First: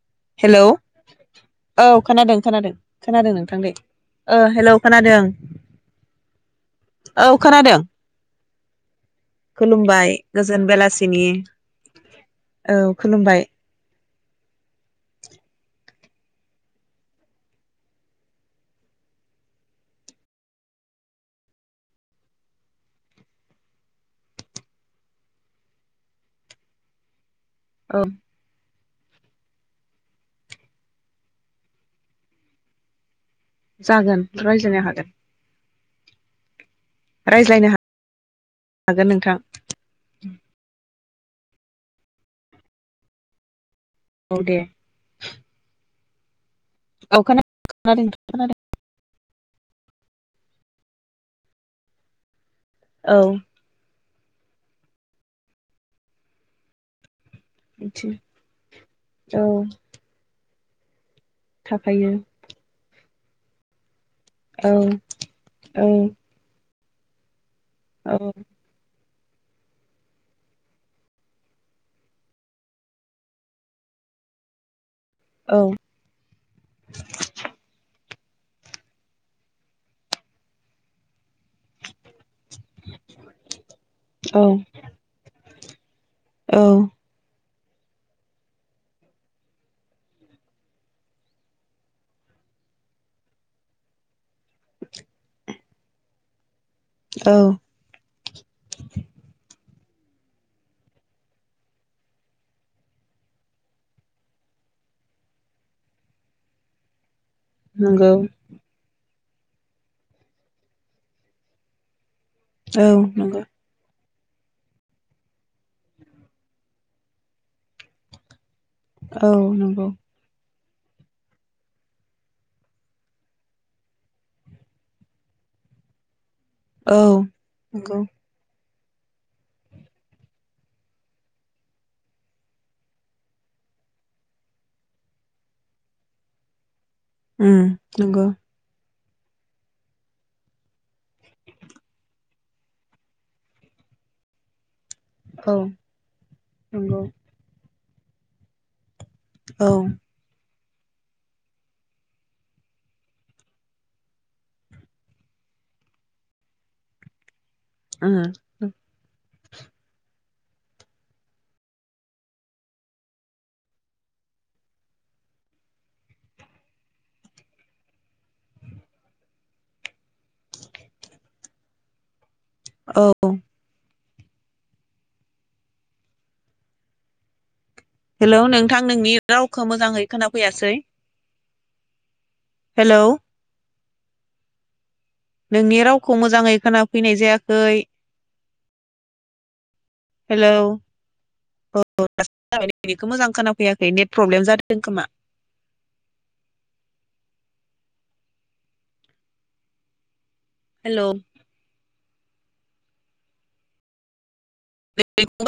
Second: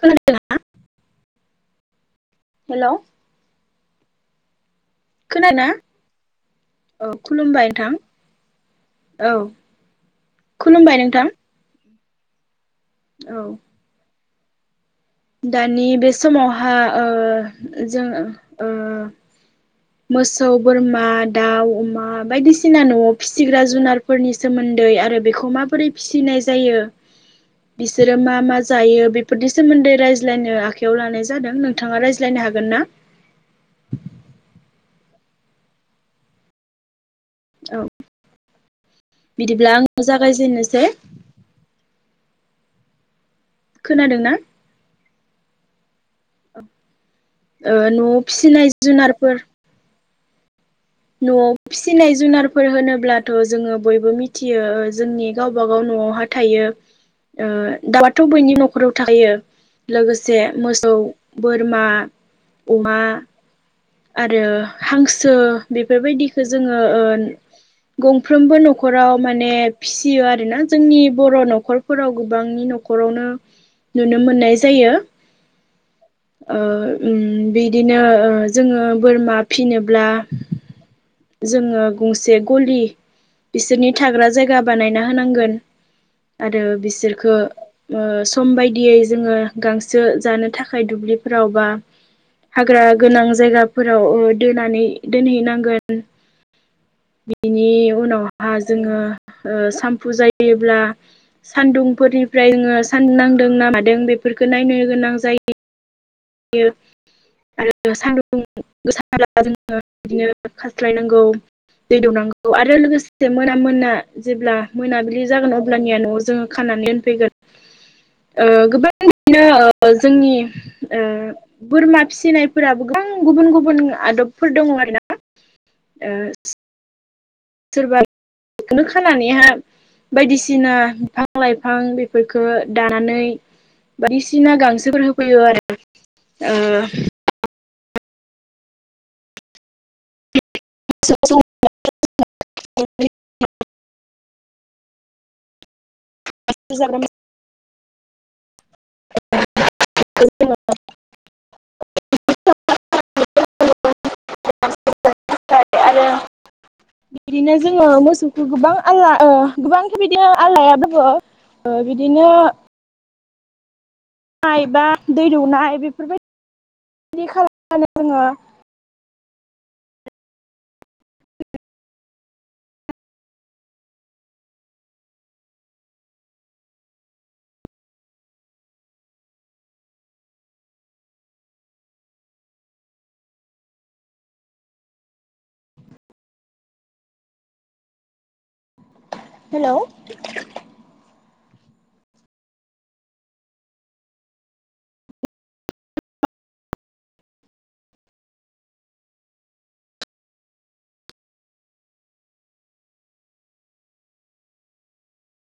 खोनादों हेलौ औ खोनादों खोनादों हेलौ खोनादों नोंथां दै ओ हेलौ खोनादों खोनादोंना औ खुलुमबाय खोनादों नोंथां औ खुलुमबाय गोजोन खुलुमबाय नोंथां बेलासिनि औ औ खुलुमबाय । दानि बे समावहा ओ जों ओ मोसौ बोरमा दाउ अमा बायदिसिना नआव फिसिग्रा जुनारफोरनि सोमोन्दै आरो बेखौ माबोरै फिसिनाय जायो औ बिसोरो मा मा जायो बेफोरनि सोमोन्दै रायज्लायनो आखाइयाव लानाय जादों नोंथाङा रायज्लायनो हागोन ना? जागोन रायज्लायनो हागोन रायज्लायनो औ हागोन नोंथां बिदिब्ला आंङो जागायजेन्नो सै खोनादों ना? औ दे औ खोना ओ खोनादों नआव खोनादों फिसिनाय जुनार [unintelligible] नआव फिसिनाय जुनार फोर औ होनोब्लाथ जोंङो बयबो मि थियो जोंनि गावबागाव नआवहा थायो ओ मिथि दाउआथ बैनि नखराव थायो औ लोगोसे मोसौ बोरमा थाखायो अमा आरो औ हांसो औ बेफोरबायदिखौ जोंङो ओ ओ गंफ्रोमबो नखराव माने फिसियो आरना जोंनि बर नखरफोराव गोबांनि नखरावनो नुनो मोन्नाय जायो औ ओ उम बिदिनो जोंङो बोरमा फिनोब्ला जोंङो गंसे गलि बिसोरनि थाग्रा औ जायगा बानायना होनांगोन। औ आरो बिसोरखौ ओ सम बायदियै जोंङो गांसो जानो थाखाय दुब्लिफोराव बा हाग्रा गोनां जायगाफोराव दोनानै दोनहैनांगोन। [inaudible] औ बेनि उनावहा जोंङो ओ साम फुजायोब्ला सानदुंफोरनिफ्राय जोंङो सान नांदोंना मादों बेफोरखौ नायनो गोनां जायो। बे आरो नंगौ सान्दुं गो [unintelligible] जोङो बिदिनो खास्लायनांगौ दै दौनांगौ। औ आरो लोगोसे मोना मोना जेब्ला मोनाबिलि जागोन अब्लानिया न'आव जोङो खानानै दोनफैगोन। ओ औ गोबांनो नंगौ ओ जोंनि ओ बोरमा फिसिनायफोराबो गोबां गुबुन गुबुन आदबफोर दङ आरोना ओ औ नंगौ सोरबा बेखौनो खानानैहाय बायदिसिना बिफां लाइफां बेफोरखौ दानानै बायदिसिना गांसोफोर होफैयो आरो ओ उम नंगौ। [inaudible] [inaudible] औ जाग्रा नंगौ। [inaudible] औ। [unintelligible] आरो बिदिनो जोङो मोसौखौ उम गोबां आल ओ गोबांखि बिदिनो आलाय दोनो बिदिनो नाय बा दै दौनाय बेफोरबायदि खालामनानै जोङो। औ हेलौ नोंथां नोंनि रावखौ मोजाङै खोनाफैयासै। हेलौ नोंनि रावखौ मोजाङै खोनाफैनाय जायाखै। हेल' हेलौ औ जाब बेखौ मोजां खोनाफैयाखै नेट प्रब्लेम जादों खोमा? हेल' [unintelligible]